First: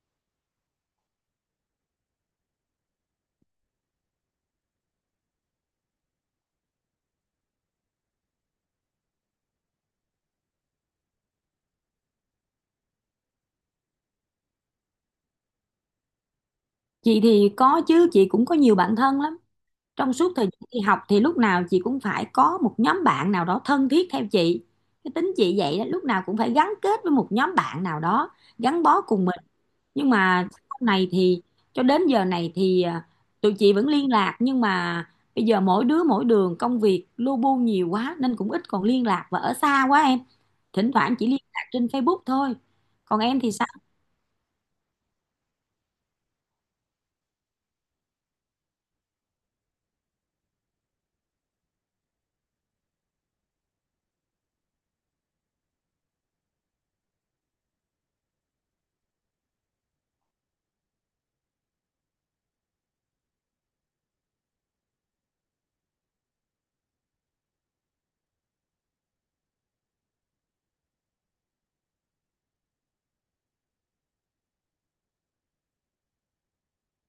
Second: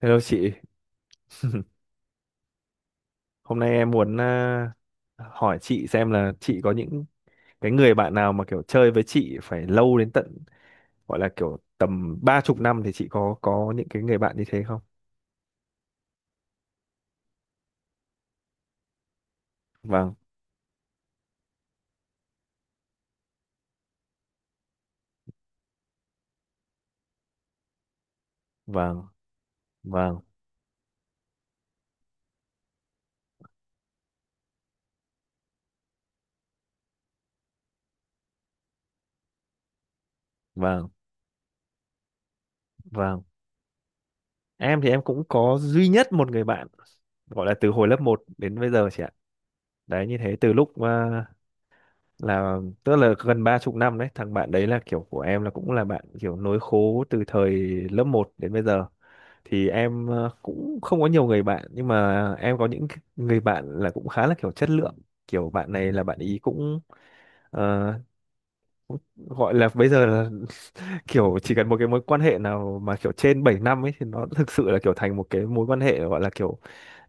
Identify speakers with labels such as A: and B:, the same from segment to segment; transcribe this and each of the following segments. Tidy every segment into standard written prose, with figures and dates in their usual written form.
A: Hello chị, hôm nay em muốn hỏi chị xem là chị có những cái người bạn nào mà kiểu chơi với chị phải lâu đến tận gọi là kiểu tầm 30 năm thì chị có những cái người bạn như thế không?
B: Chị thì có chứ, chị cũng có nhiều bạn thân lắm. Trong
A: Vâng,
B: suốt thời gian đi học thì lúc nào chị cũng phải có một nhóm bạn nào đó thân thiết theo chị. Cái tính chị vậy đó, lúc nào cũng phải gắn kết với một nhóm bạn nào đó, gắn bó
A: vâng,
B: cùng mình. Nhưng
A: vâng,
B: mà sau này thì cho đến giờ này thì tụi chị vẫn liên lạc, nhưng mà bây giờ mỗi đứa mỗi đường, công việc lu bu nhiều quá nên cũng ít còn liên lạc và ở xa quá em.
A: vâng,
B: Thỉnh thoảng chỉ liên lạc trên Facebook thôi. Còn
A: vâng.
B: em thì sao?
A: Em thì em cũng có duy nhất một người bạn gọi là từ hồi lớp 1 đến bây giờ chị ạ. Đấy như thế từ lúc là tức là gần 30 năm đấy, thằng bạn đấy là kiểu của em là cũng là bạn kiểu nối khố từ thời lớp 1 đến bây giờ thì em cũng không có nhiều người bạn nhưng mà em có những người bạn là cũng khá là kiểu chất lượng kiểu bạn này là bạn ý cũng ờ, gọi là bây giờ là kiểu chỉ cần một cái mối quan hệ nào mà kiểu trên 7 năm ấy thì nó thực sự là kiểu thành một cái mối quan hệ gọi là kiểu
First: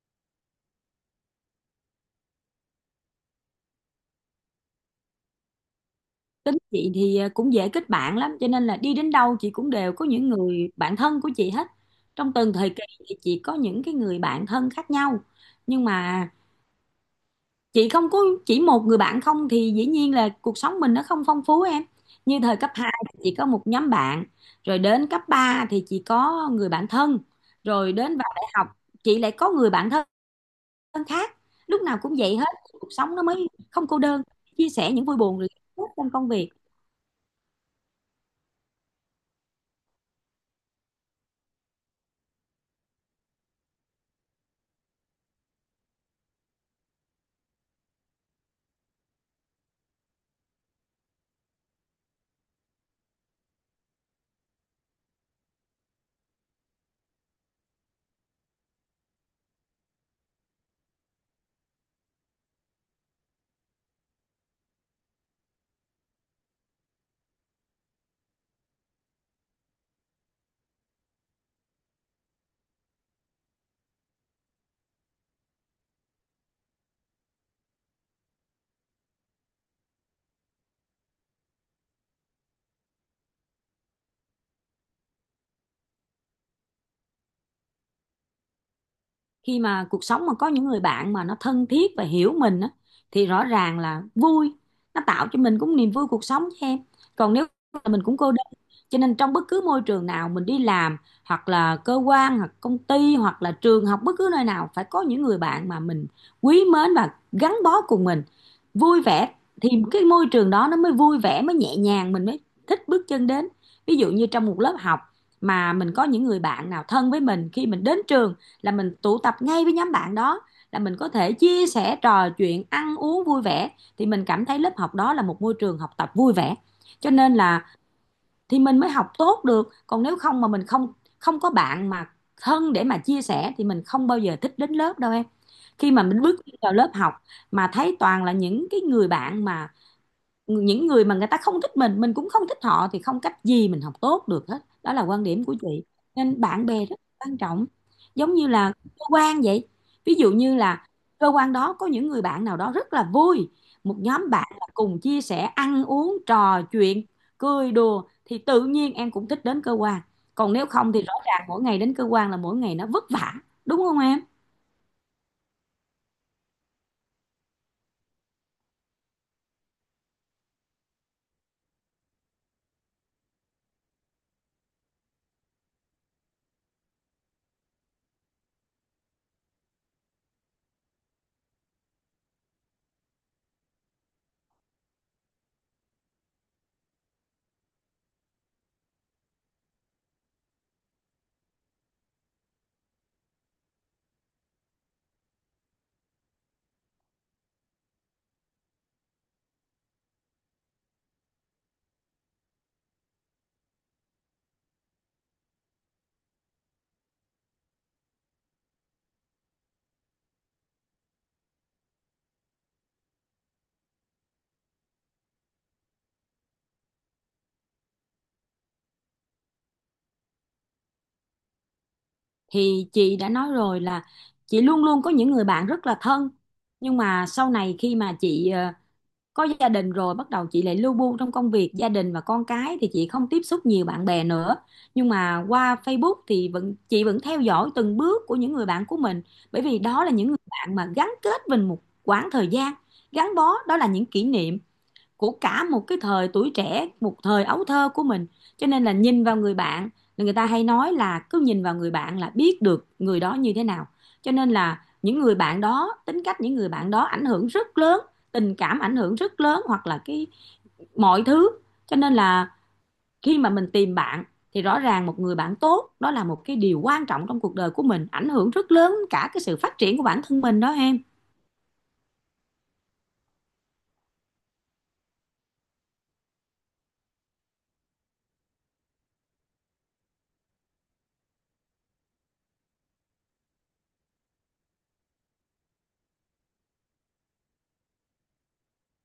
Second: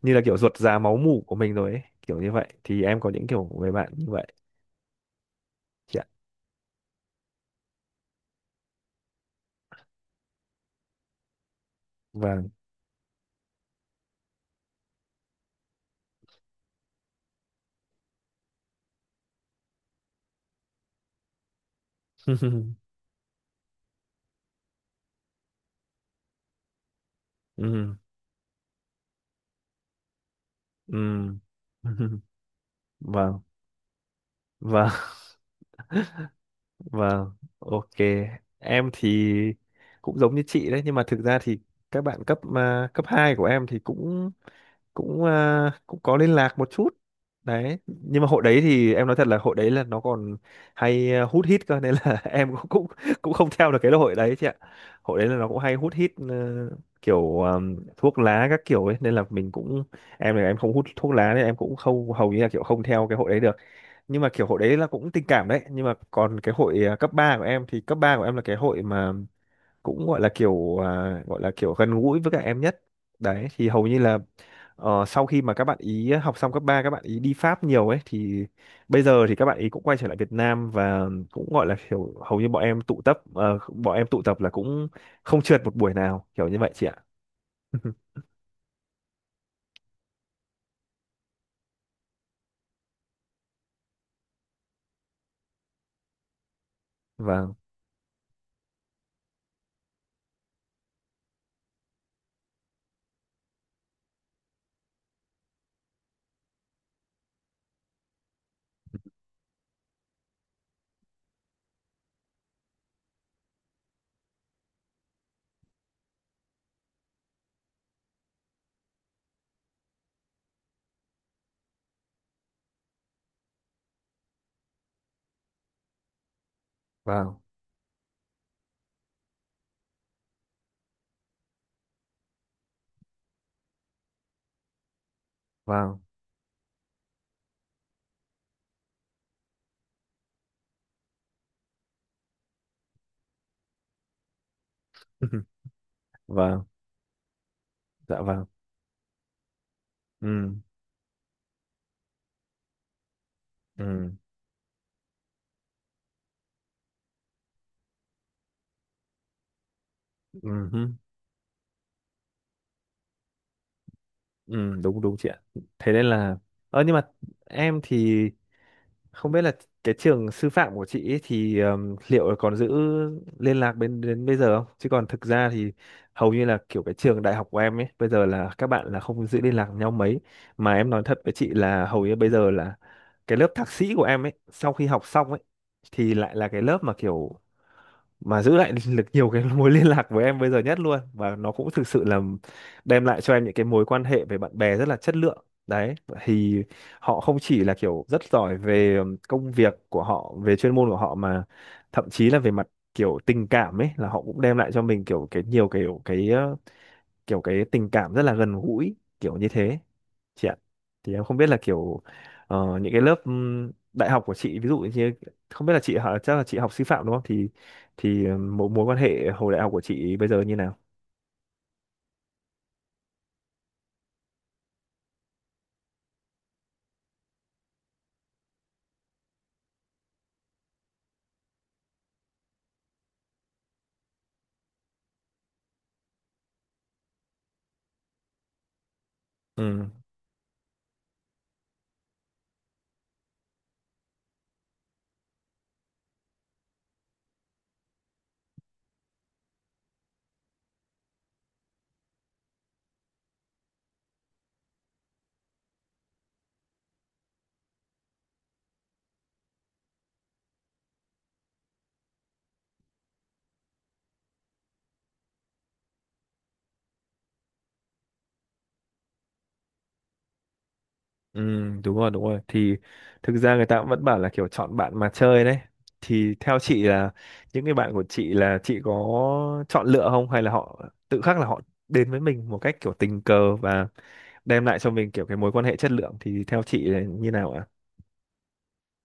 A: như là kiểu ruột già máu mủ của mình rồi ấy kiểu như vậy thì em có những kiểu người bạn như vậy. Dạ
B: Tính chị thì cũng dễ kết bạn lắm, cho nên là đi đến đâu chị cũng đều có những người bạn thân của chị hết. Trong
A: vâng.
B: từng thời kỳ thì chị có những cái người bạn thân khác nhau, nhưng mà chị không có chỉ một người bạn không, thì dĩ nhiên là cuộc sống mình nó không phong phú em. Như thời cấp 2 thì chị có một nhóm bạn, rồi đến cấp 3 thì chị có người bạn thân, rồi
A: Ừ,
B: đến vào đại học chị lại có người bạn thân
A: ừ.
B: khác. Lúc nào cũng vậy hết, cuộc sống nó
A: Vâng,
B: mới không cô đơn, chia
A: vâng.
B: sẻ những vui buồn rồi hạnh phúc trong công việc.
A: Vâng, ok. Em thì cũng giống như chị đấy, nhưng mà thực ra thì các bạn cấp 2 của em thì cũng cũng à, cũng có liên lạc một chút. Đấy, nhưng mà hội đấy thì em nói thật là hội đấy là nó còn hay hút hít cơ nên là em cũng cũng cũng không theo được cái hội đấy chị ạ. Hội đấy là nó cũng hay hút hít kiểu thuốc lá các kiểu ấy nên là mình cũng em là em không hút thuốc lá nên em cũng không hầu như là kiểu không theo cái hội đấy được nhưng mà kiểu hội đấy là cũng tình cảm đấy nhưng mà còn cái hội cấp 3 của em thì cấp 3 của em là cái hội mà cũng gọi là kiểu gọi là kiểu gần gũi với các em nhất đấy thì hầu như là sau khi mà các bạn ý học xong cấp 3 các bạn ý đi Pháp nhiều ấy thì bây giờ thì các bạn ý cũng quay trở lại Việt Nam và cũng gọi là kiểu hầu như bọn em tụ tập là cũng không trượt một buổi nào kiểu như vậy chị ạ.
B: Khi mà cuộc sống mà có những người bạn mà nó thân thiết và hiểu mình á thì rõ ràng là vui, nó tạo cho mình cũng niềm vui cuộc sống cho em. Còn nếu
A: Vâng,
B: mà mình cũng cô đơn, cho nên trong bất cứ môi trường nào mình đi làm, hoặc là cơ quan hoặc công ty hoặc là trường học, bất cứ nơi nào phải có những người bạn mà mình quý mến và gắn bó cùng mình, vui vẻ, thì cái môi trường đó nó mới vui vẻ, mới nhẹ nhàng, mình mới thích bước chân đến. Ví dụ như trong một lớp học mà mình có những người bạn nào thân với mình, khi mình đến trường là mình tụ tập ngay với nhóm bạn đó, là mình có thể chia sẻ trò chuyện ăn uống vui vẻ, thì mình cảm thấy lớp học đó là một môi trường học tập vui vẻ, cho nên
A: vâng,
B: là thì mình mới học tốt được. Còn nếu không mà mình không không có bạn mà thân để mà chia sẻ thì mình không bao giờ thích đến lớp đâu em. Khi
A: vâng.
B: mà mình bước vào lớp học mà thấy toàn là những cái người bạn mà những người mà người ta không thích mình cũng không thích họ, thì không cách gì mình học tốt được hết. Đó là quan điểm của chị. Nên
A: Vâng.
B: bạn bè rất quan trọng,
A: Dạ
B: giống
A: vâng.
B: như là cơ quan vậy. Ví dụ
A: Ừ,
B: như là cơ quan đó có những người bạn nào đó rất là vui, một
A: ừ,
B: nhóm bạn là cùng chia sẻ ăn uống trò chuyện cười đùa, thì tự nhiên em cũng thích đến cơ quan. Còn nếu
A: ừ.
B: không thì rõ ràng mỗi ngày đến cơ quan là mỗi ngày nó vất vả, đúng không em?
A: Ừ, đúng đúng chị ạ. Thế nên là nhưng mà em thì không biết là cái trường sư phạm của chị ấy thì liệu còn giữ liên lạc bên đến bây giờ không? Chứ còn thực ra thì hầu như là kiểu cái trường đại học của em ấy bây giờ là các bạn là không giữ liên lạc với nhau mấy mà em nói thật với chị là hầu như bây giờ là cái lớp thạc sĩ của em ấy sau khi học xong ấy thì lại là cái lớp mà kiểu mà giữ lại được nhiều cái mối liên lạc với em bây giờ nhất luôn và nó cũng thực sự là đem lại cho em những cái mối quan hệ về bạn bè rất là chất lượng đấy thì họ không chỉ là kiểu rất giỏi về công việc của họ về chuyên môn của họ mà thậm chí là về mặt kiểu tình cảm ấy là họ cũng đem lại cho mình kiểu cái nhiều kiểu cái tình cảm rất là gần gũi kiểu như thế chị ạ thì em không biết là kiểu những cái lớp đại học của chị ví dụ như không biết là chị họ chắc là chị học sư phạm đúng không thì thì mối mối quan hệ hồi đại học của chị bây giờ như nào.
B: Thì chị đã nói rồi là chị luôn luôn có những người bạn rất là thân. Nhưng mà sau này khi mà chị có gia đình rồi, bắt đầu chị lại lu bu trong công việc gia đình và con cái thì chị không tiếp xúc nhiều bạn bè nữa. Nhưng mà qua Facebook thì chị vẫn theo dõi từng bước của những người bạn của mình, bởi
A: Ừ.
B: vì đó là những người bạn mà gắn kết mình một quãng thời gian gắn bó, đó là những kỷ niệm của cả một cái thời tuổi trẻ, một thời ấu thơ của mình. Cho nên là nhìn vào người bạn, là người ta hay nói là cứ nhìn vào người bạn là biết được người đó như thế nào. Cho nên là những người bạn đó, tính cách những người bạn đó ảnh hưởng rất lớn, tình cảm ảnh hưởng rất lớn, hoặc là cái mọi thứ. Cho nên là khi mà mình tìm bạn thì rõ ràng một người bạn tốt đó là một cái điều quan trọng trong cuộc đời của mình, ảnh hưởng rất lớn cả cái sự phát triển của bản thân mình đó em.
A: Ừ, đúng rồi, đúng rồi. Thì thực ra người ta cũng vẫn bảo là kiểu chọn bạn mà chơi đấy. Thì theo chị là những cái bạn của chị là chị có chọn lựa không hay là họ tự khắc là họ đến với mình một cách kiểu tình cờ và đem lại cho mình kiểu cái mối quan hệ chất lượng thì theo chị là như nào ạ?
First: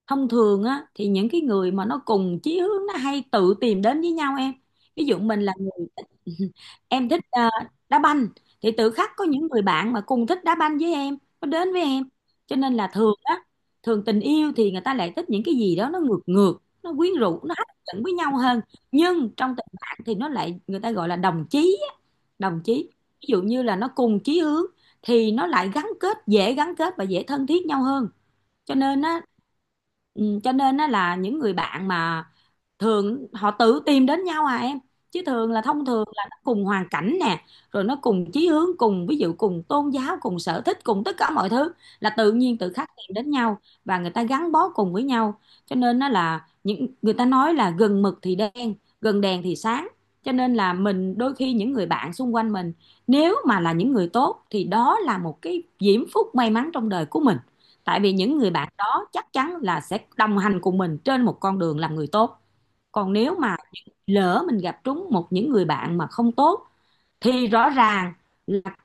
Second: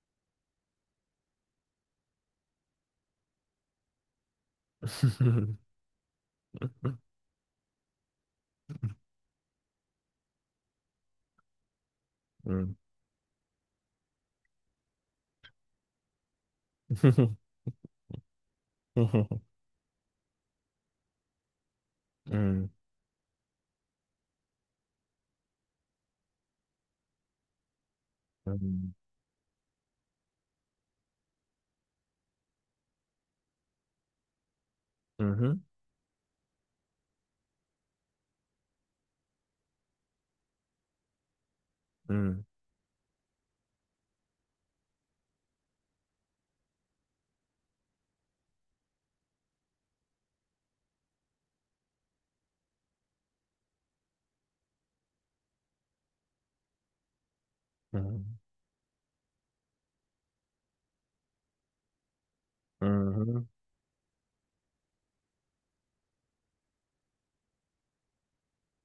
B: Thông thường á thì những cái người mà nó cùng chí hướng nó hay tự tìm đến với nhau em. Ví dụ mình là người em thích đá banh thì tự khắc có những người bạn mà cùng thích đá banh với em có đến với em. Cho
A: Ừ.
B: nên là thường á, thường tình yêu thì người ta lại thích những cái gì đó nó ngược ngược, nó quyến rũ, nó hấp dẫn với nhau hơn.
A: Ừ. Ừ.
B: Nhưng trong tình bạn thì nó lại, người ta gọi là đồng chí á, đồng chí. Ví dụ như là nó cùng chí hướng thì nó lại gắn kết, dễ gắn kết và dễ thân thiết nhau hơn.
A: Ừ.
B: Cho nên á, cho nên á là những người bạn mà thường họ tự tìm đến nhau à em. Chứ thường
A: Ừ.
B: là, thông thường là nó cùng hoàn cảnh nè, rồi nó cùng chí hướng, cùng ví dụ cùng tôn giáo, cùng sở thích, cùng tất cả mọi thứ, là tự
A: Ừ.
B: nhiên tự khắc tìm đến nhau và người ta gắn bó cùng với nhau. Cho nên nó là, những người ta nói là gần mực thì đen, gần đèn thì sáng. Cho nên là mình đôi khi những người bạn xung quanh mình, nếu mà là những người tốt thì đó là một cái diễm phúc may mắn trong đời của mình,
A: Ừ.
B: tại vì những người bạn đó chắc chắn là sẽ đồng hành cùng mình trên một con đường làm người tốt. Còn nếu
A: Ừ.
B: mà lỡ mình gặp trúng một những người bạn mà không tốt thì rõ ràng là,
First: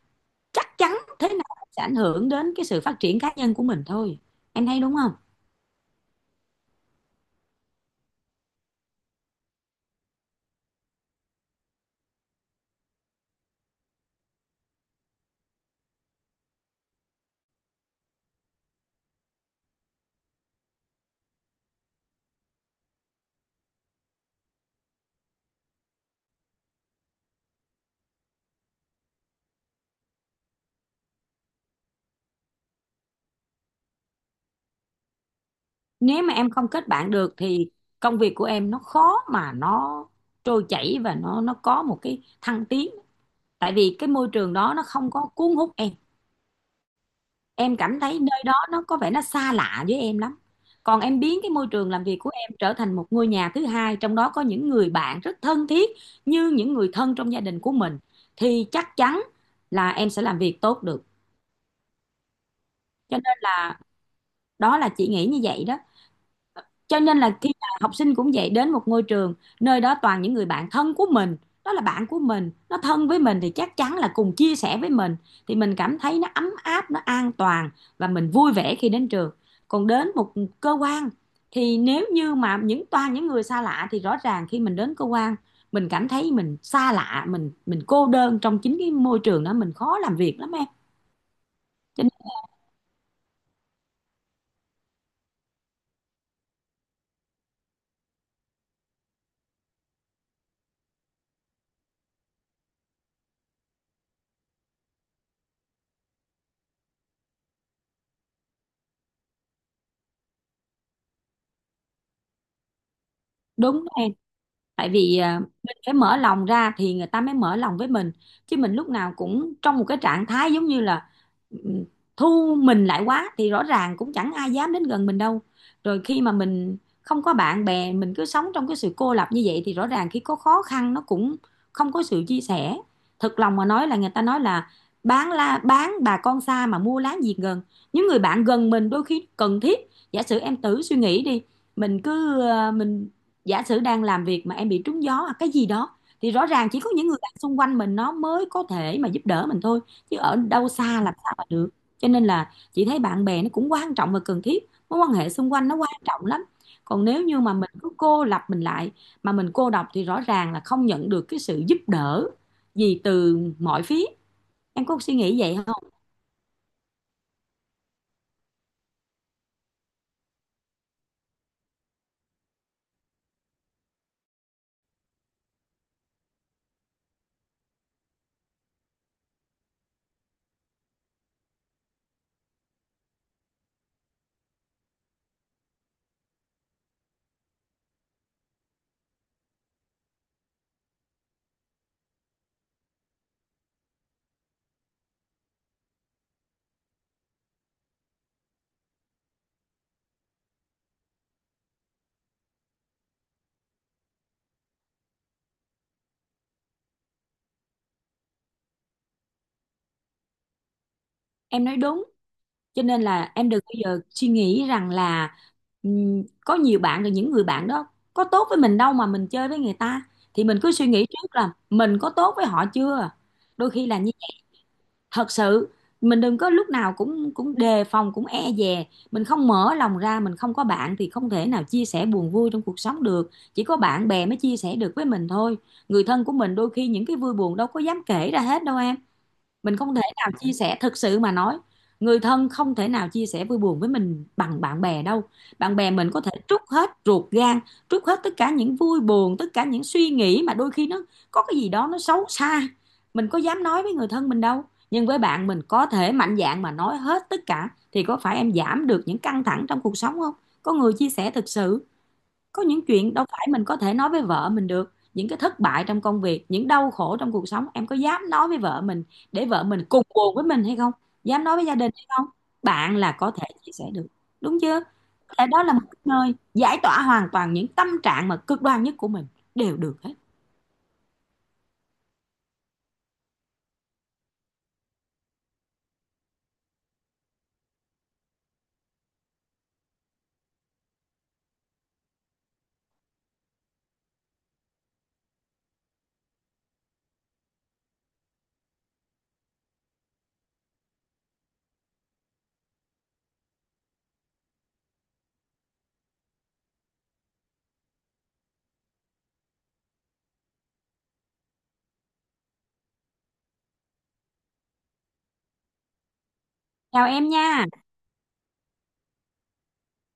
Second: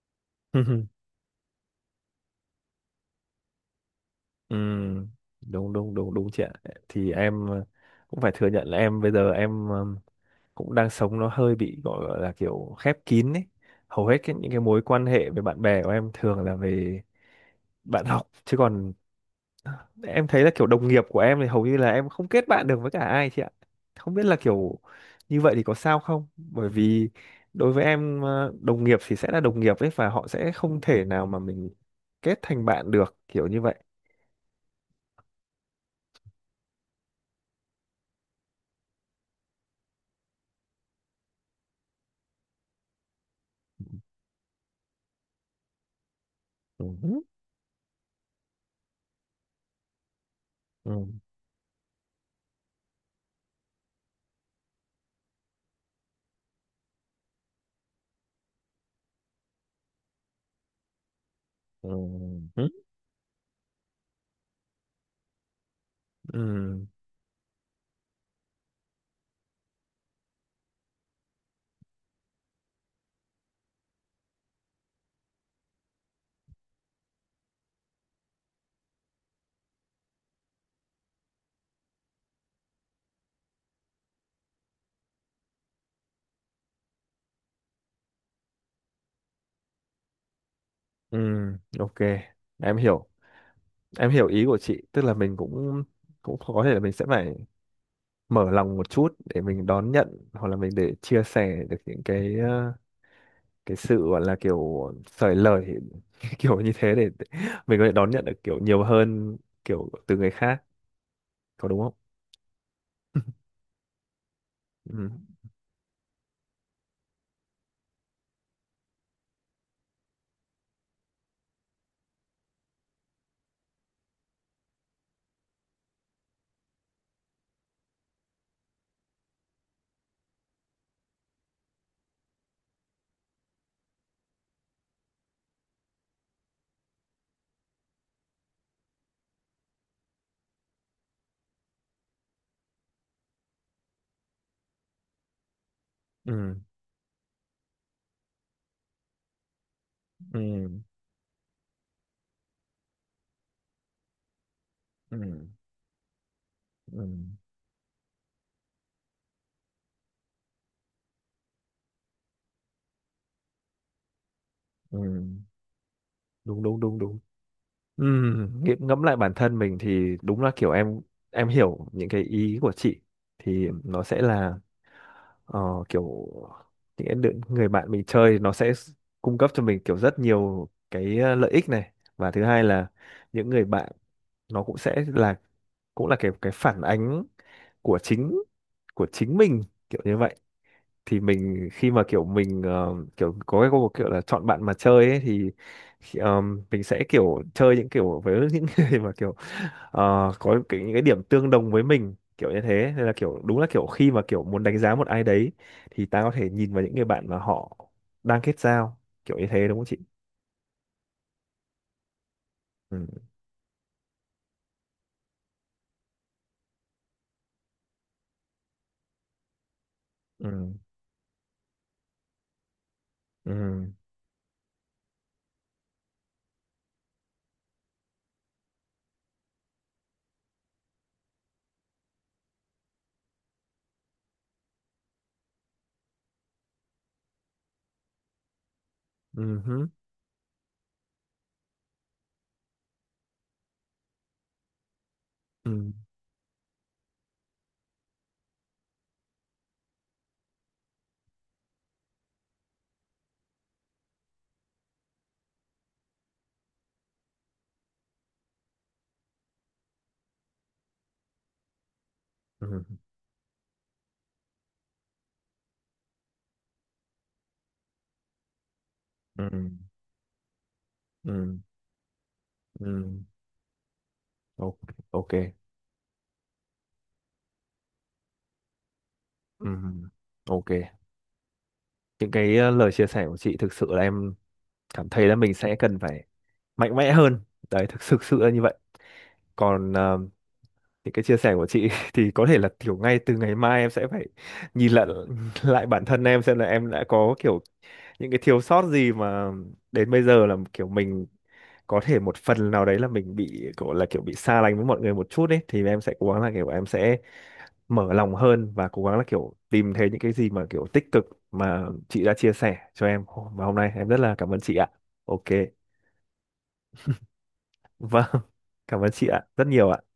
A: Ừ.
B: chắc chắn thế nào sẽ ảnh hưởng đến cái sự phát triển cá nhân của mình thôi.
A: Ừ,
B: Em thấy đúng không?
A: đúng đúng đúng đúng chị ạ thì em cũng phải thừa nhận là em bây giờ em cũng đang sống nó hơi bị gọi là kiểu khép kín ấy hầu hết những cái mối quan hệ với bạn bè của em thường là về bạn học chứ còn em thấy là kiểu đồng nghiệp của em thì hầu như là em không kết bạn được với cả ai chị ạ không biết là kiểu như vậy thì có sao không bởi vì đối với em đồng nghiệp thì sẽ là đồng nghiệp ấy và họ sẽ không thể nào mà mình kết thành bạn được kiểu như vậy.
B: Nếu mà em không kết bạn được thì công việc của em nó khó mà nó trôi chảy và nó có một cái thăng tiến. Tại vì cái môi trường đó nó không có cuốn hút em.
A: Ừ.
B: Em cảm thấy nơi đó nó có vẻ nó xa lạ với em lắm. Còn
A: Ừ.
B: em biến cái môi trường làm việc của em trở thành một ngôi nhà thứ hai, trong đó có những người bạn rất thân thiết như những người thân trong gia đình của mình, thì chắc chắn là em sẽ làm việc tốt được.
A: Ừ. Ừ.
B: Cho nên là đó là chị nghĩ như vậy đó.
A: Ừ.
B: Cho nên là khi mà học sinh cũng vậy, đến một ngôi trường nơi đó toàn những người bạn thân của mình, đó là bạn của mình nó thân với mình thì chắc chắn là cùng chia sẻ với mình, thì mình cảm thấy nó ấm áp, nó an toàn, và mình vui vẻ khi đến trường. Còn đến một cơ quan thì nếu như mà những toàn những người xa lạ thì rõ ràng khi mình đến cơ quan, mình cảm thấy mình xa lạ, mình cô đơn trong chính cái môi trường đó, mình khó làm việc lắm em.
A: Ừ. Ok,
B: Cho nên-
A: em hiểu. Em hiểu ý của chị, tức là mình cũng cũng có thể là mình sẽ phải mở lòng một chút để mình đón nhận hoặc là mình để chia sẻ được những cái sự gọi là kiểu sởi lời kiểu như thế để mình có thể đón nhận được kiểu nhiều hơn kiểu từ người khác, có đúng không?
B: Đúng em, tại
A: Ừ.
B: vì mình phải mở lòng ra thì người ta mới mở lòng với mình. Chứ mình lúc nào cũng trong một cái trạng thái giống như là ừm, thu mình lại quá thì rõ ràng cũng chẳng ai dám đến gần mình đâu. Rồi khi mà mình không có bạn bè, mình cứ sống trong cái sự cô lập như vậy, thì rõ ràng khi có khó khăn nó cũng không có sự chia sẻ. Thật lòng mà nói, là người ta nói là bán la bán bà con xa mà mua láng giềng gần. Những người bạn gần mình đôi khi cần thiết. Giả sử em thử suy nghĩ đi, mình giả sử đang làm việc mà em bị trúng gió hoặc cái gì đó, thì rõ
A: Ừ.
B: ràng chỉ có những người bạn xung quanh mình nó mới có thể mà giúp đỡ mình thôi. Chứ ở
A: Ừ.
B: đâu xa làm sao mà được. Cho nên là chị thấy bạn bè nó cũng quan trọng và cần thiết, mối quan
A: Ừ.
B: hệ xung quanh nó quan trọng lắm.
A: Ừ.
B: Còn nếu như mà mình cứ cô lập mình lại mà mình cô độc, thì rõ ràng là không nhận được cái sự giúp đỡ gì từ mọi phía. Em
A: Ừ.
B: có suy nghĩ vậy không?
A: Đúng đúng đúng đúng. Ừ, ngẫm lại bản thân mình thì đúng là kiểu em hiểu những cái ý của chị thì nó sẽ là ờ, kiểu những cái người bạn mình chơi nó sẽ cung cấp cho mình kiểu rất nhiều cái lợi ích này và thứ hai là những người bạn nó cũng sẽ là cũng là cái phản ánh của chính của chính mình kiểu như vậy thì mình khi mà kiểu mình kiểu có cái câu kiểu là chọn bạn mà chơi ấy, thì mình sẽ kiểu chơi những kiểu với những người mà kiểu ờ, những cái điểm tương đồng với mình kiểu như thế nên là kiểu đúng là kiểu khi mà kiểu muốn đánh giá một ai đấy thì ta có thể nhìn vào những người bạn mà họ đang kết giao kiểu như thế đúng không chị.
B: Em nói đúng. Cho
A: Ừ,
B: nên là em đừng bao giờ suy nghĩ rằng là có nhiều bạn rồi những người bạn đó có tốt với mình đâu mà mình chơi với người ta, thì mình cứ
A: ừ,
B: suy nghĩ trước là mình có tốt với họ chưa. Đôi khi
A: ừ,
B: là như thật sự mình đừng có lúc nào cũng cũng đề phòng, cũng e dè. Mình không mở lòng ra, mình không có bạn thì không thể nào chia sẻ buồn vui trong cuộc sống được, chỉ có bạn bè mới chia sẻ được với mình thôi. Người thân của mình đôi khi những cái vui buồn đâu có dám kể ra hết đâu em.
A: ừ
B: Mình
A: hứ,
B: không thể nào chia sẻ, thực sự mà nói, người thân không thể nào chia sẻ vui buồn với mình bằng bạn bè đâu. Bạn
A: ừ,
B: bè mình có thể trút hết ruột gan, trút hết tất cả những vui buồn, tất cả những suy nghĩ mà đôi khi nó có cái gì đó nó xấu xa, mình có dám nói với người thân mình đâu. Nhưng với bạn mình có thể mạnh dạn mà nói hết tất cả, thì có phải em giảm được những căng thẳng trong cuộc sống không? Có người chia sẻ thực sự. Có
A: ừ,
B: những chuyện đâu phải mình có thể nói với vợ mình được, những cái thất bại trong công việc, những đau khổ trong cuộc sống em có dám nói với vợ mình để
A: ừ,
B: vợ mình cùng buồn với mình hay không? Dám nói
A: ừ,
B: với gia đình hay không? Bạn
A: ừ.
B: là có thể chia sẻ được, đúng
A: Ok.
B: chưa?
A: Ok.
B: Có thể đó là một cái nơi giải tỏa hoàn toàn những tâm trạng mà cực đoan nhất của mình,
A: Ừ.
B: đều được hết.
A: Ok, những cái lời chia sẻ của chị thực sự là em cảm thấy là mình sẽ cần phải mạnh mẽ hơn đấy thực thực sự là như vậy còn những cái chia sẻ của chị thì có thể là kiểu ngay từ ngày mai em sẽ phải nhìn lại lại bản thân em xem là em đã có kiểu những cái thiếu sót gì mà đến bây giờ là kiểu mình có thể một phần nào đấy là mình bị kiểu là kiểu bị xa lánh với mọi người một chút ấy thì em sẽ cố gắng là kiểu em sẽ mở lòng hơn và cố gắng là kiểu tìm thấy những cái gì mà kiểu tích cực mà chị đã chia sẻ cho em và hôm nay em rất là cảm ơn chị ạ. Ok.
B: Chào em nha.
A: Vâng, cảm ơn chị ạ, rất nhiều ạ.